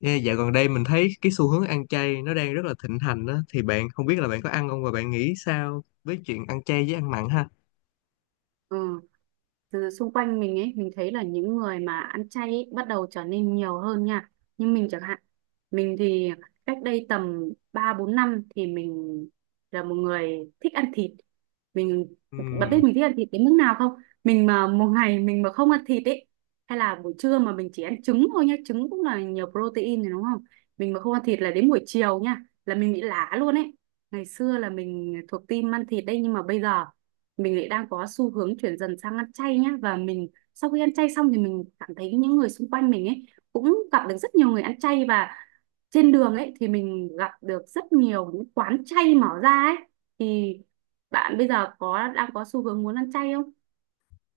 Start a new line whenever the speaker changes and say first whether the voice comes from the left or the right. left: Ê, dạo gần đây mình thấy cái xu hướng ăn chay nó đang rất là thịnh hành đó thì bạn không biết là bạn có ăn không và bạn nghĩ sao với chuyện ăn chay với ăn mặn ha?
right: Ừ. Từ xung quanh mình ấy, mình thấy là những người mà ăn chay ấy bắt đầu trở nên nhiều hơn nha, nhưng mình chẳng hạn, mình thì cách đây tầm 3 4 năm thì mình là một người thích ăn thịt. mình
left: Ừ.
right: Bạn biết mình thích ăn thịt đến mức nào không? Mình mà một ngày mình mà không ăn thịt ấy, hay là buổi trưa mà mình chỉ ăn trứng thôi nhá, trứng cũng là nhiều protein rồi đúng không. Mình mà không ăn thịt là đến buổi chiều nha là mình bị lả luôn ấy. Ngày xưa là mình thuộc team ăn thịt đấy, nhưng mà bây giờ mình lại đang có xu hướng chuyển dần sang ăn chay nhá, và mình sau khi ăn chay xong thì mình cảm thấy những người xung quanh mình ấy cũng gặp được rất nhiều người ăn chay, và trên đường ấy thì mình gặp được rất nhiều những quán chay mở ra ấy. Thì bạn bây giờ có đang có xu hướng muốn ăn chay không?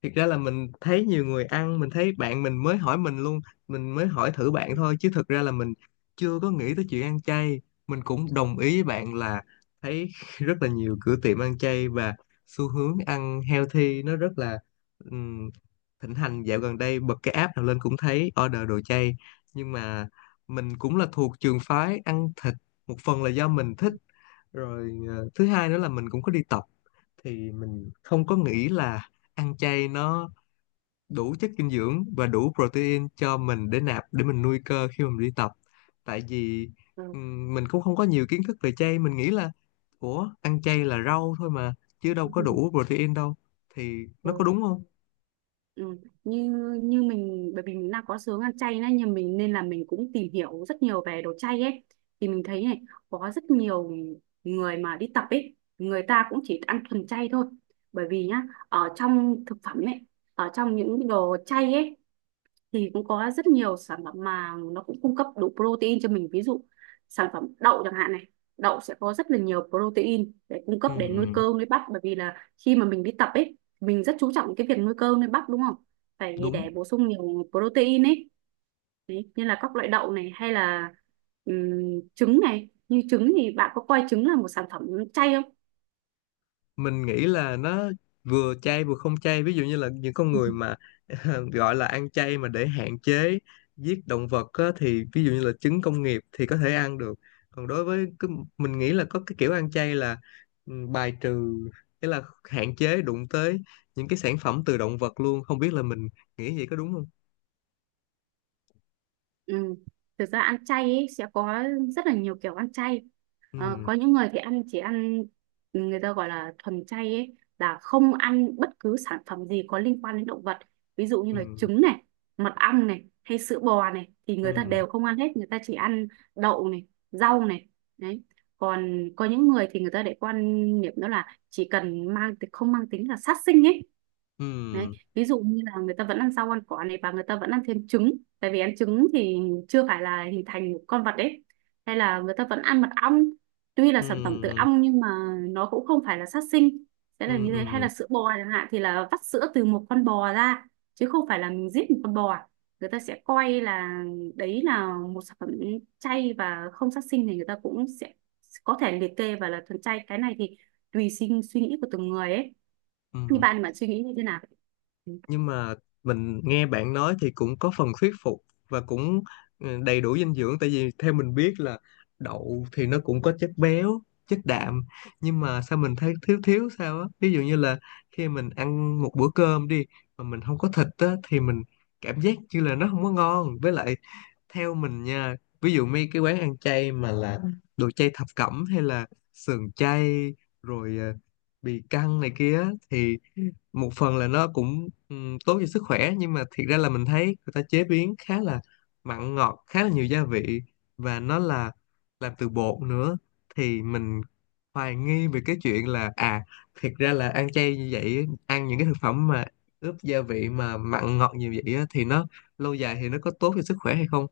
left: Thực ra là mình thấy nhiều người ăn, mình thấy bạn mình mới hỏi mình luôn, mình mới hỏi thử bạn thôi chứ thực ra là mình chưa có nghĩ tới chuyện ăn chay. Mình cũng đồng ý với bạn là thấy rất là nhiều cửa tiệm ăn chay và xu hướng ăn healthy nó rất là ừm, thịnh hành dạo gần đây, bật cái app nào lên cũng thấy order đồ chay. Nhưng mà mình cũng là thuộc trường phái ăn thịt, một phần là do mình thích, rồi thứ hai nữa là mình cũng có đi tập, thì mình không có nghĩ là ăn chay nó đủ chất dinh dưỡng và đủ protein cho mình để nạp để mình nuôi cơ khi mà mình đi tập. Tại vì mình cũng không có nhiều kiến thức về chay, mình nghĩ là ủa ăn chay là rau thôi mà chứ đâu có đủ protein đâu, thì nó có
right: Ừ.
left: đúng không?
right: Ừ. Như như mình, bởi vì mình đang có xướng ăn chay nên, nhưng mình nên là mình cũng tìm hiểu rất nhiều về đồ chay ấy, thì mình thấy này, có rất nhiều người mà đi tập ấy người ta cũng chỉ ăn thuần chay thôi. Bởi vì nhá, ở trong thực phẩm ấy, ở trong những đồ chay ấy, thì cũng có rất nhiều sản phẩm mà nó cũng cung cấp đủ protein cho mình. Ví dụ sản phẩm đậu chẳng hạn này, đậu sẽ có rất là nhiều protein để cung cấp
left: Ừ,
right: để nuôi cơ nuôi bắp, bởi vì là khi mà mình đi tập ấy mình rất chú trọng cái việc nuôi cơ nuôi bắp đúng không, phải
left: đúng.
right: để bổ sung nhiều protein ấy. Đấy, như là các loại đậu này, hay là trứng này. Như trứng thì bạn có coi trứng là một sản phẩm chay không?
left: Mình nghĩ là nó vừa chay vừa không chay, ví dụ như là những con người mà gọi là ăn chay mà để hạn chế giết động vật á, thì ví dụ như là trứng công nghiệp thì có thể ăn được. Còn đối với cái, mình nghĩ là có cái kiểu ăn chay là bài trừ, nghĩa là hạn chế đụng tới những cái sản phẩm từ động vật luôn, không biết là mình nghĩ vậy có đúng không?
right: Ừ. Thực ra ăn chay ấy, sẽ có rất là nhiều kiểu ăn chay.
left: Ừ.
right: Có những người thì ăn, chỉ ăn, người ta gọi là thuần chay ấy, là không ăn bất cứ sản phẩm gì có liên quan đến động vật. Ví dụ như
left: Ừ.
right: là trứng này, mật ong này, hay sữa bò này thì người ta
left: Ừ.
right: đều không ăn hết, người ta chỉ ăn đậu này, rau này. Đấy. Còn có những người thì người ta lại quan niệm đó là chỉ cần mang, không mang tính là sát sinh ấy. Đấy.
left: Ừ.
right: Ví dụ như là người ta vẫn ăn rau ăn quả này, và người ta vẫn ăn thêm trứng, tại vì ăn trứng thì chưa phải là hình thành một con vật đấy. Hay là người ta vẫn ăn mật ong, tuy là sản phẩm từ
left: Ừ.
right: ong nhưng mà nó cũng không phải là sát sinh, sẽ
left: Ừ.
right: là như thế. Hay
left: Ừ.
right: là sữa bò chẳng hạn thì là vắt sữa từ một con bò ra, chứ không phải là mình giết một con bò, người ta sẽ coi là đấy là một sản phẩm chay và không sát sinh, thì người ta cũng sẽ có thể liệt kê và là thuần chay. Cái này thì tùy sinh suy nghĩ của từng người ấy. Như
left: Ừ.
right: bạn mà suy nghĩ như thế nào?
left: Nhưng mà mình nghe bạn nói thì cũng có phần thuyết phục, và cũng đầy đủ dinh dưỡng, tại vì theo mình biết là đậu thì nó cũng có chất béo, chất đạm, nhưng mà sao mình thấy thiếu thiếu sao á, ví dụ như là khi mình ăn một bữa cơm đi mà mình không có thịt á, thì mình cảm giác như là nó không có ngon. Với lại theo mình nha, ví dụ mấy cái quán ăn chay mà là đồ chay thập cẩm hay là sườn chay, rồi bì căng này kia á, thì một phần là nó cũng tốt cho sức khỏe, nhưng mà thiệt ra là mình thấy người ta chế biến khá là mặn ngọt, khá là nhiều gia vị và nó là làm từ bột nữa, thì mình hoài nghi về cái chuyện là thiệt ra là ăn chay như vậy, ăn những cái thực phẩm mà ướp gia vị mà mặn ngọt nhiều vậy á, thì nó lâu dài thì nó có tốt cho sức khỏe hay không.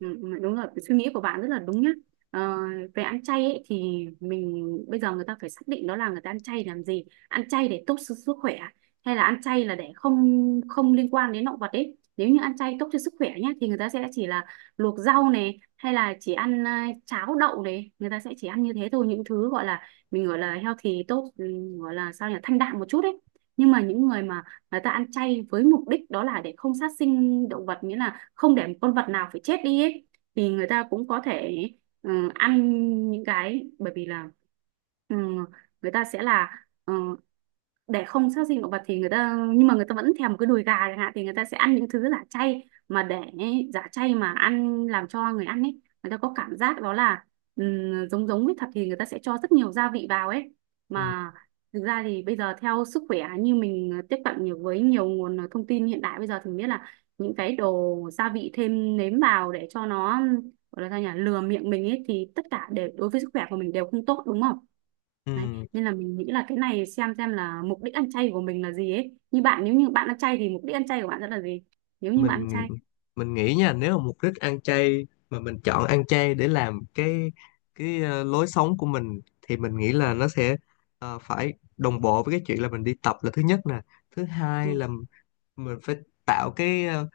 right: Ừ, đúng rồi, suy nghĩ của bạn rất là đúng nhá. ờ, Về ăn chay ấy, thì mình bây giờ, người ta phải xác định đó là người ta ăn chay làm gì, ăn chay để tốt cho sức khỏe hay là ăn chay là để không, không liên quan đến động vật ấy. Nếu như ăn chay tốt cho sức khỏe nhá thì người ta sẽ chỉ là luộc rau này, hay là chỉ ăn, cháo đậu này, người ta sẽ chỉ ăn như thế thôi, những thứ gọi là, mình gọi là healthy tốt, gọi là sao nhỉ, thanh đạm một chút ấy. Nhưng mà những người mà người ta ăn chay với mục đích đó là để không sát sinh động vật, nghĩa là không để một con vật nào phải chết đi ấy, thì người ta cũng có thể, ăn những cái, bởi vì là, ừ, người ta sẽ là, để không sát sinh động vật thì người ta, nhưng mà người ta vẫn thèm cái đùi gà chẳng hạn, thì người ta sẽ ăn những thứ giả chay, mà để giả chay mà ăn, làm cho người ăn ấy người ta có cảm giác đó là giống giống với thật, thì người ta sẽ cho rất nhiều gia vị vào ấy.
left: Ừ.
right: Mà thực ra thì bây giờ theo sức khỏe, như mình tiếp cận nhiều với nhiều nguồn thông tin hiện đại bây giờ thì mình biết là những cái đồ gia vị thêm nếm vào để cho nó gọi là sao nhỉ, lừa miệng mình ấy, thì tất cả đều đối với sức khỏe của mình đều không tốt đúng không. Đấy.
left: Ừ.
right: Nên là mình nghĩ là cái này xem là mục đích ăn chay của mình là gì ấy. Như bạn, nếu như bạn ăn chay thì mục đích ăn chay của bạn sẽ là gì? Nếu như bạn ăn
left: mình
right: chay.
left: mình nghĩ nha, nếu mà mục đích ăn chay mà mình chọn ăn chay để làm cái lối sống của mình, thì mình nghĩ là nó sẽ phải đồng bộ với cái chuyện là mình đi tập, là thứ nhất nè. Thứ hai
right: Ừ.
left: là mình phải tạo cái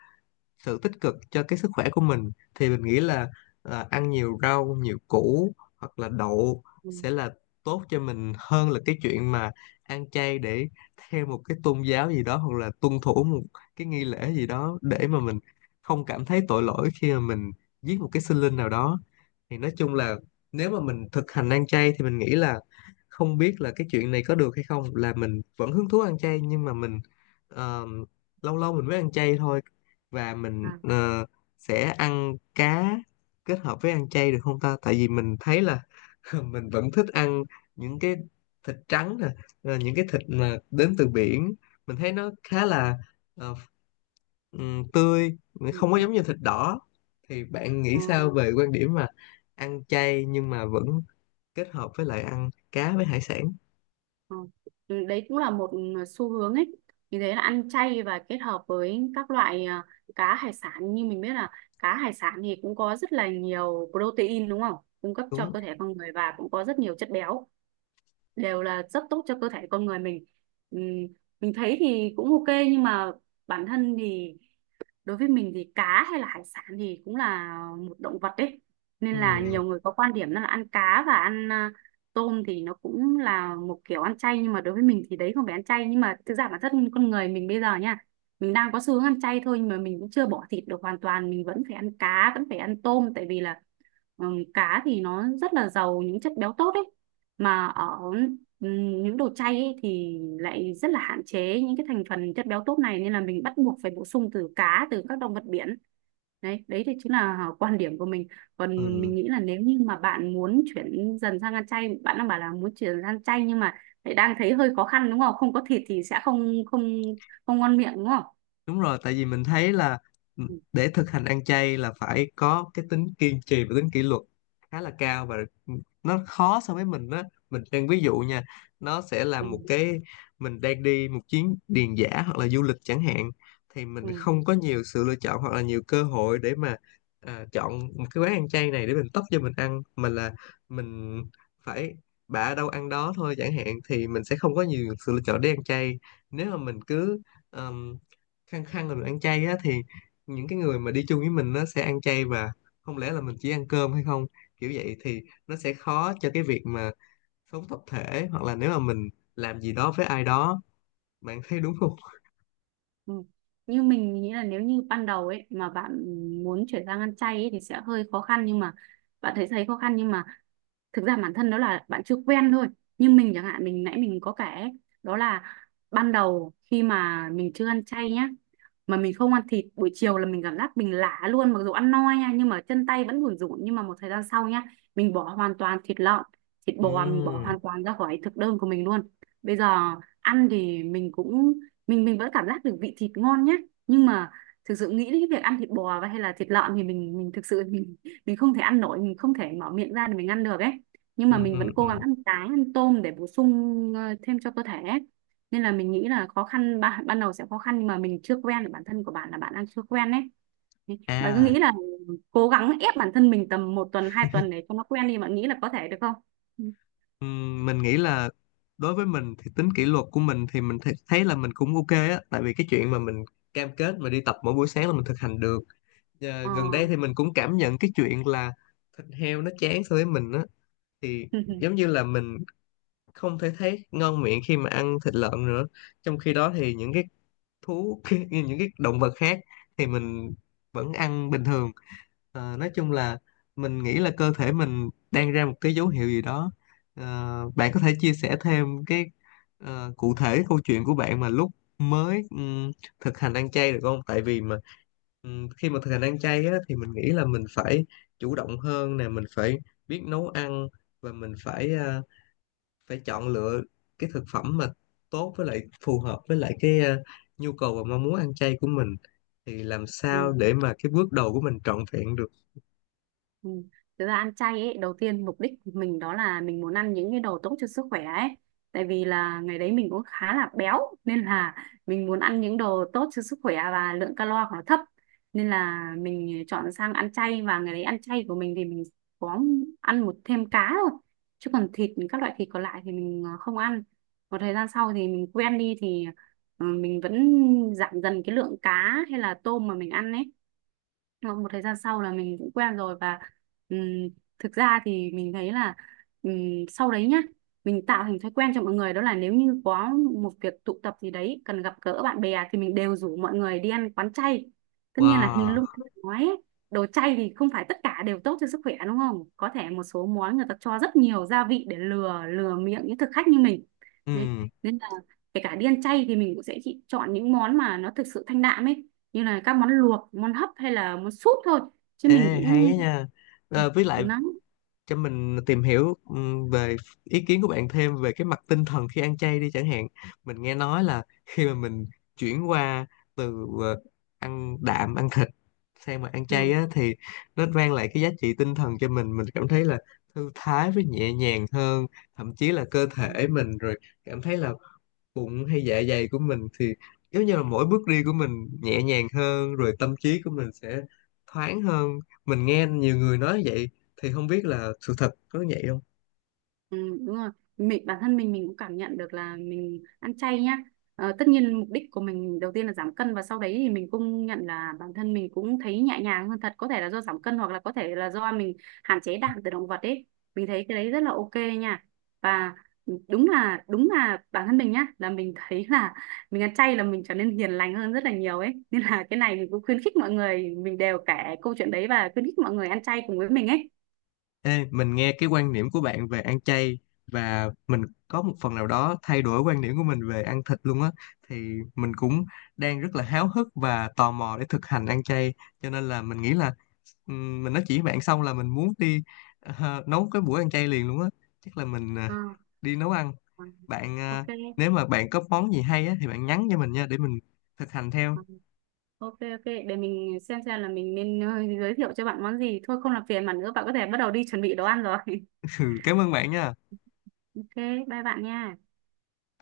left: sự tích cực cho cái sức khỏe của mình, thì mình nghĩ là ăn nhiều rau nhiều củ hoặc là đậu
right: Ừ.
left: sẽ là tốt cho mình hơn là cái chuyện mà ăn chay để theo một cái tôn giáo gì đó hoặc là tuân thủ một cái nghi lễ gì đó để mà mình không cảm thấy tội lỗi khi mà mình giết một cái sinh linh nào đó. Thì nói chung là nếu mà mình thực hành ăn chay thì mình nghĩ là, không biết là cái chuyện này có được hay không, là mình vẫn hứng thú ăn chay nhưng mà mình ờ, lâu lâu mình mới ăn chay thôi, và mình
right: À.
left: sẽ ăn cá kết hợp với ăn chay được không ta, tại vì mình thấy là mình vẫn thích ăn những cái thịt trắng nè, những cái thịt mà đến từ biển, mình thấy nó khá là ờ, tươi,
right: Ừ.
left: không có
right: Ừ.
left: giống như thịt đỏ. Thì bạn nghĩ
right: Ờ,
left: sao về quan điểm mà ăn chay nhưng mà vẫn kết hợp với lại ăn cá với hải sản?
right: ờ. Ừ. Đấy cũng là một xu hướng ấy. Vì thế là ăn chay và kết hợp với các loại, cá hải sản. Như mình biết là cá hải sản thì cũng có rất là nhiều protein đúng không? Cung cấp cho
left: Đúng.
right: cơ thể con người, và cũng có rất nhiều chất béo, đều là rất tốt cho cơ thể con người mình. Ừ. Mình thấy thì cũng ok, nhưng mà bản thân thì, đối với mình thì cá hay là hải sản thì cũng là một động vật đấy, nên là
left: Ừm.
right: nhiều người có quan điểm đó là ăn cá và ăn, tôm thì nó cũng là một kiểu ăn chay, nhưng mà đối với mình thì đấy không phải ăn chay. Nhưng mà thực ra bản thân con người mình bây giờ nha, mình đang có xu hướng ăn chay thôi, nhưng mà mình cũng chưa bỏ thịt được hoàn toàn, mình vẫn phải ăn cá, vẫn phải ăn tôm. Tại vì là cá thì nó rất là giàu những chất béo tốt ấy, mà ở những đồ chay ấy, thì lại rất là hạn chế những cái thành phần chất béo tốt này, nên là mình bắt buộc phải bổ sung từ cá, từ các động vật biển. Đấy đấy thì chính là quan điểm của mình. Còn
left: Ừm.
right: mình nghĩ là nếu như mà bạn muốn chuyển dần sang ăn chay, bạn đang bảo là muốn chuyển sang chay nhưng mà lại đang thấy hơi khó khăn đúng không? Không có thịt thì sẽ không, không, không ngon miệng đúng không.
left: Đúng rồi, tại vì mình thấy là
right: Ừ,
left: để thực hành ăn chay là phải có cái tính kiên trì và tính kỷ luật khá là cao, và nó khó so với mình đó. Mình đang ví dụ nha, nó sẽ là
right: ừ,
left: một cái mình đang đi một chuyến điền dã hoặc là du lịch chẳng hạn, thì mình
right: ừ,
left: không có nhiều sự lựa chọn hoặc là nhiều cơ hội để mà chọn một cái quán ăn chay này để mình tấp cho mình ăn, mà là mình phải bả đâu ăn đó thôi chẳng hạn, thì mình sẽ không có nhiều sự lựa chọn để ăn chay. Nếu mà mình cứ khăng khăng là được ăn chay á, thì những cái người mà đi chung với mình nó sẽ ăn chay, và không lẽ là mình chỉ ăn cơm hay không, kiểu vậy thì nó sẽ khó cho cái việc mà sống tập thể, hoặc là nếu mà mình làm gì đó với ai đó, bạn thấy đúng không?
right: ừ. Như mình nghĩ là nếu như ban đầu ấy mà bạn muốn chuyển sang ăn chay ấy, thì sẽ hơi khó khăn. Nhưng mà bạn thấy, thấy khó khăn nhưng mà thực ra bản thân đó là bạn chưa quen thôi. Nhưng mình chẳng hạn, mình nãy mình có kể ấy, đó là ban đầu khi mà mình chưa ăn chay nhá, mà mình không ăn thịt buổi chiều là mình cảm giác mình lả luôn, mặc dù ăn no nha, nhưng mà chân tay vẫn buồn rủn. Nhưng mà một thời gian sau nhá, mình bỏ hoàn toàn thịt lợn, thịt bò mình bỏ
left: Ừ.
right: hoàn toàn ra khỏi thực đơn của mình luôn. Bây giờ ăn thì mình cũng, mình vẫn cảm giác được vị thịt ngon nhá, nhưng mà thực sự nghĩ đến cái việc ăn thịt bò hay là thịt lợn thì mình thực sự, mình không thể ăn nổi, mình không thể mở miệng ra để mình ăn được ấy. Nhưng
left: Ừ.
right: mà mình
left: Ừ.
right: vẫn cố gắng
left: Ừ.
right: ăn cá ăn tôm để bổ sung thêm cho cơ thể ấy. Nên là mình nghĩ là khó khăn ban đầu sẽ khó khăn nhưng mà mình chưa quen, bản thân của bạn là bạn đang chưa quen đấy. Thế bạn cứ
left: À.
right: nghĩ là cố gắng ép bản thân mình tầm một tuần hai tuần để cho nó quen đi, bạn nghĩ là có thể được không? Ừ.
left: Mình nghĩ là đối với mình thì tính kỷ luật của mình thì mình thấy là mình cũng ok á, tại vì cái chuyện mà mình cam kết mà đi tập mỗi buổi sáng là mình thực hành được.
right: Ờ.
left: Gần đây thì mình cũng cảm nhận cái chuyện là thịt heo nó chán so với mình á, thì giống như là mình không thể thấy ngon miệng khi mà ăn thịt lợn nữa, trong khi đó thì những cái thú như những cái động vật khác thì mình vẫn ăn bình thường. Nói chung là mình nghĩ là cơ thể mình đang ra một cái dấu hiệu gì đó. Ờ, bạn có thể chia sẻ thêm cái cụ thể câu chuyện của bạn mà lúc mới thực hành ăn chay được không, tại vì mà khi mà thực hành ăn chay á, thì mình nghĩ là mình phải chủ động hơn nè, mình phải biết nấu ăn, và mình phải phải chọn lựa cái thực phẩm mà tốt với lại phù hợp với lại cái nhu cầu và mong muốn ăn chay của mình, thì làm sao
right: Ừ.
left: để mà cái bước đầu của mình trọn vẹn được.
right: Ừ. Thực ra ăn chay ấy, đầu tiên mục đích của mình đó là mình muốn ăn những cái đồ tốt cho sức khỏe ấy. Tại vì là ngày đấy mình cũng khá là béo, nên là mình muốn ăn những đồ tốt cho sức khỏe và lượng calo của nó thấp. Nên là mình chọn sang ăn chay. Và ngày đấy ăn chay của mình thì mình có ăn một thêm cá thôi. Chứ còn thịt, các loại thịt còn lại thì mình không ăn. Một thời gian sau thì mình quen đi thì mình vẫn giảm dần cái lượng cá hay là tôm mà mình ăn ấy. Sau một thời gian sau là mình cũng quen rồi, và ừm, thực ra thì mình thấy là ừm, sau đấy nhá, mình tạo thành thói quen cho mọi người đó là nếu như có một việc tụ tập gì đấy cần gặp gỡ bạn bè thì mình đều rủ mọi người đi ăn quán chay. Tất nhiên là như
left: Wow.
right: lúc anh nói ấy, đồ chay thì không phải tất cả đều tốt cho sức khỏe đúng không, có thể một số món người ta cho rất nhiều gia vị để lừa lừa miệng những thực khách như mình. Đấy.
left: Ừ.
right: Nên là kể cả đi ăn chay thì mình cũng sẽ chỉ chọn những món mà nó thực sự thanh đạm ấy, như là các món luộc, món hấp, hay là món súp thôi, chứ mình
left: Ê, hay á
right: cũng
left: nha. Ờ, với lại
right: nắng.
left: cho mình tìm hiểu về ý kiến của bạn thêm về cái mặt tinh thần khi ăn chay đi, chẳng hạn mình nghe nói là khi mà mình chuyển qua từ ăn đạm ăn thịt sang mà ăn chay
right: Ừ.
left: á, thì nó mang lại cái giá trị tinh thần cho mình cảm thấy là thư thái với nhẹ nhàng hơn, thậm chí là cơ thể mình rồi cảm thấy là bụng hay dạ dày của mình thì giống như là mỗi bước đi của mình nhẹ nhàng hơn, rồi tâm trí của mình sẽ thoáng hơn. Mình nghe nhiều người nói vậy thì không biết là sự thật có vậy không?
right: Ừ, đúng rồi, mình bản thân mình cũng cảm nhận được là mình ăn chay nhá. Ờ, tất nhiên mục đích của mình đầu tiên là giảm cân, và sau đấy thì mình cũng nhận là bản thân mình cũng thấy nhẹ nhàng hơn thật, có thể là do giảm cân hoặc là có thể là do mình hạn chế đạm từ động vật ấy. Mình thấy cái đấy rất là ok nha. Và đúng là bản thân mình nhá, là mình thấy là mình ăn chay là mình trở nên hiền lành hơn rất là nhiều ấy, nên là cái này mình cũng khuyến khích mọi người, mình đều kể câu chuyện đấy và khuyến khích mọi người ăn chay cùng với mình ấy.
left: Ê, mình nghe cái quan điểm của bạn về ăn chay và mình có một phần nào đó thay đổi quan điểm của mình về ăn thịt luôn á, thì mình cũng đang rất là háo hức và tò mò để thực hành ăn chay, cho nên là mình nghĩ là mình nói chuyện với bạn xong là mình muốn đi nấu cái buổi ăn chay liền luôn á, chắc là mình
right: Ờ,
left: đi nấu ăn.
right: ờ,
left: Bạn
right: ok.
left: nếu mà bạn có món gì hay á thì bạn nhắn cho mình nha để mình thực hành theo.
right: Ờ, Ok ok, để mình xem là mình nên giới thiệu cho bạn món gì. Thôi không làm phiền bạn nữa, bạn có thể bắt đầu đi chuẩn bị đồ ăn rồi.
left: Ừ, cảm ơn bạn nha.
right: Ok, bye bạn nha.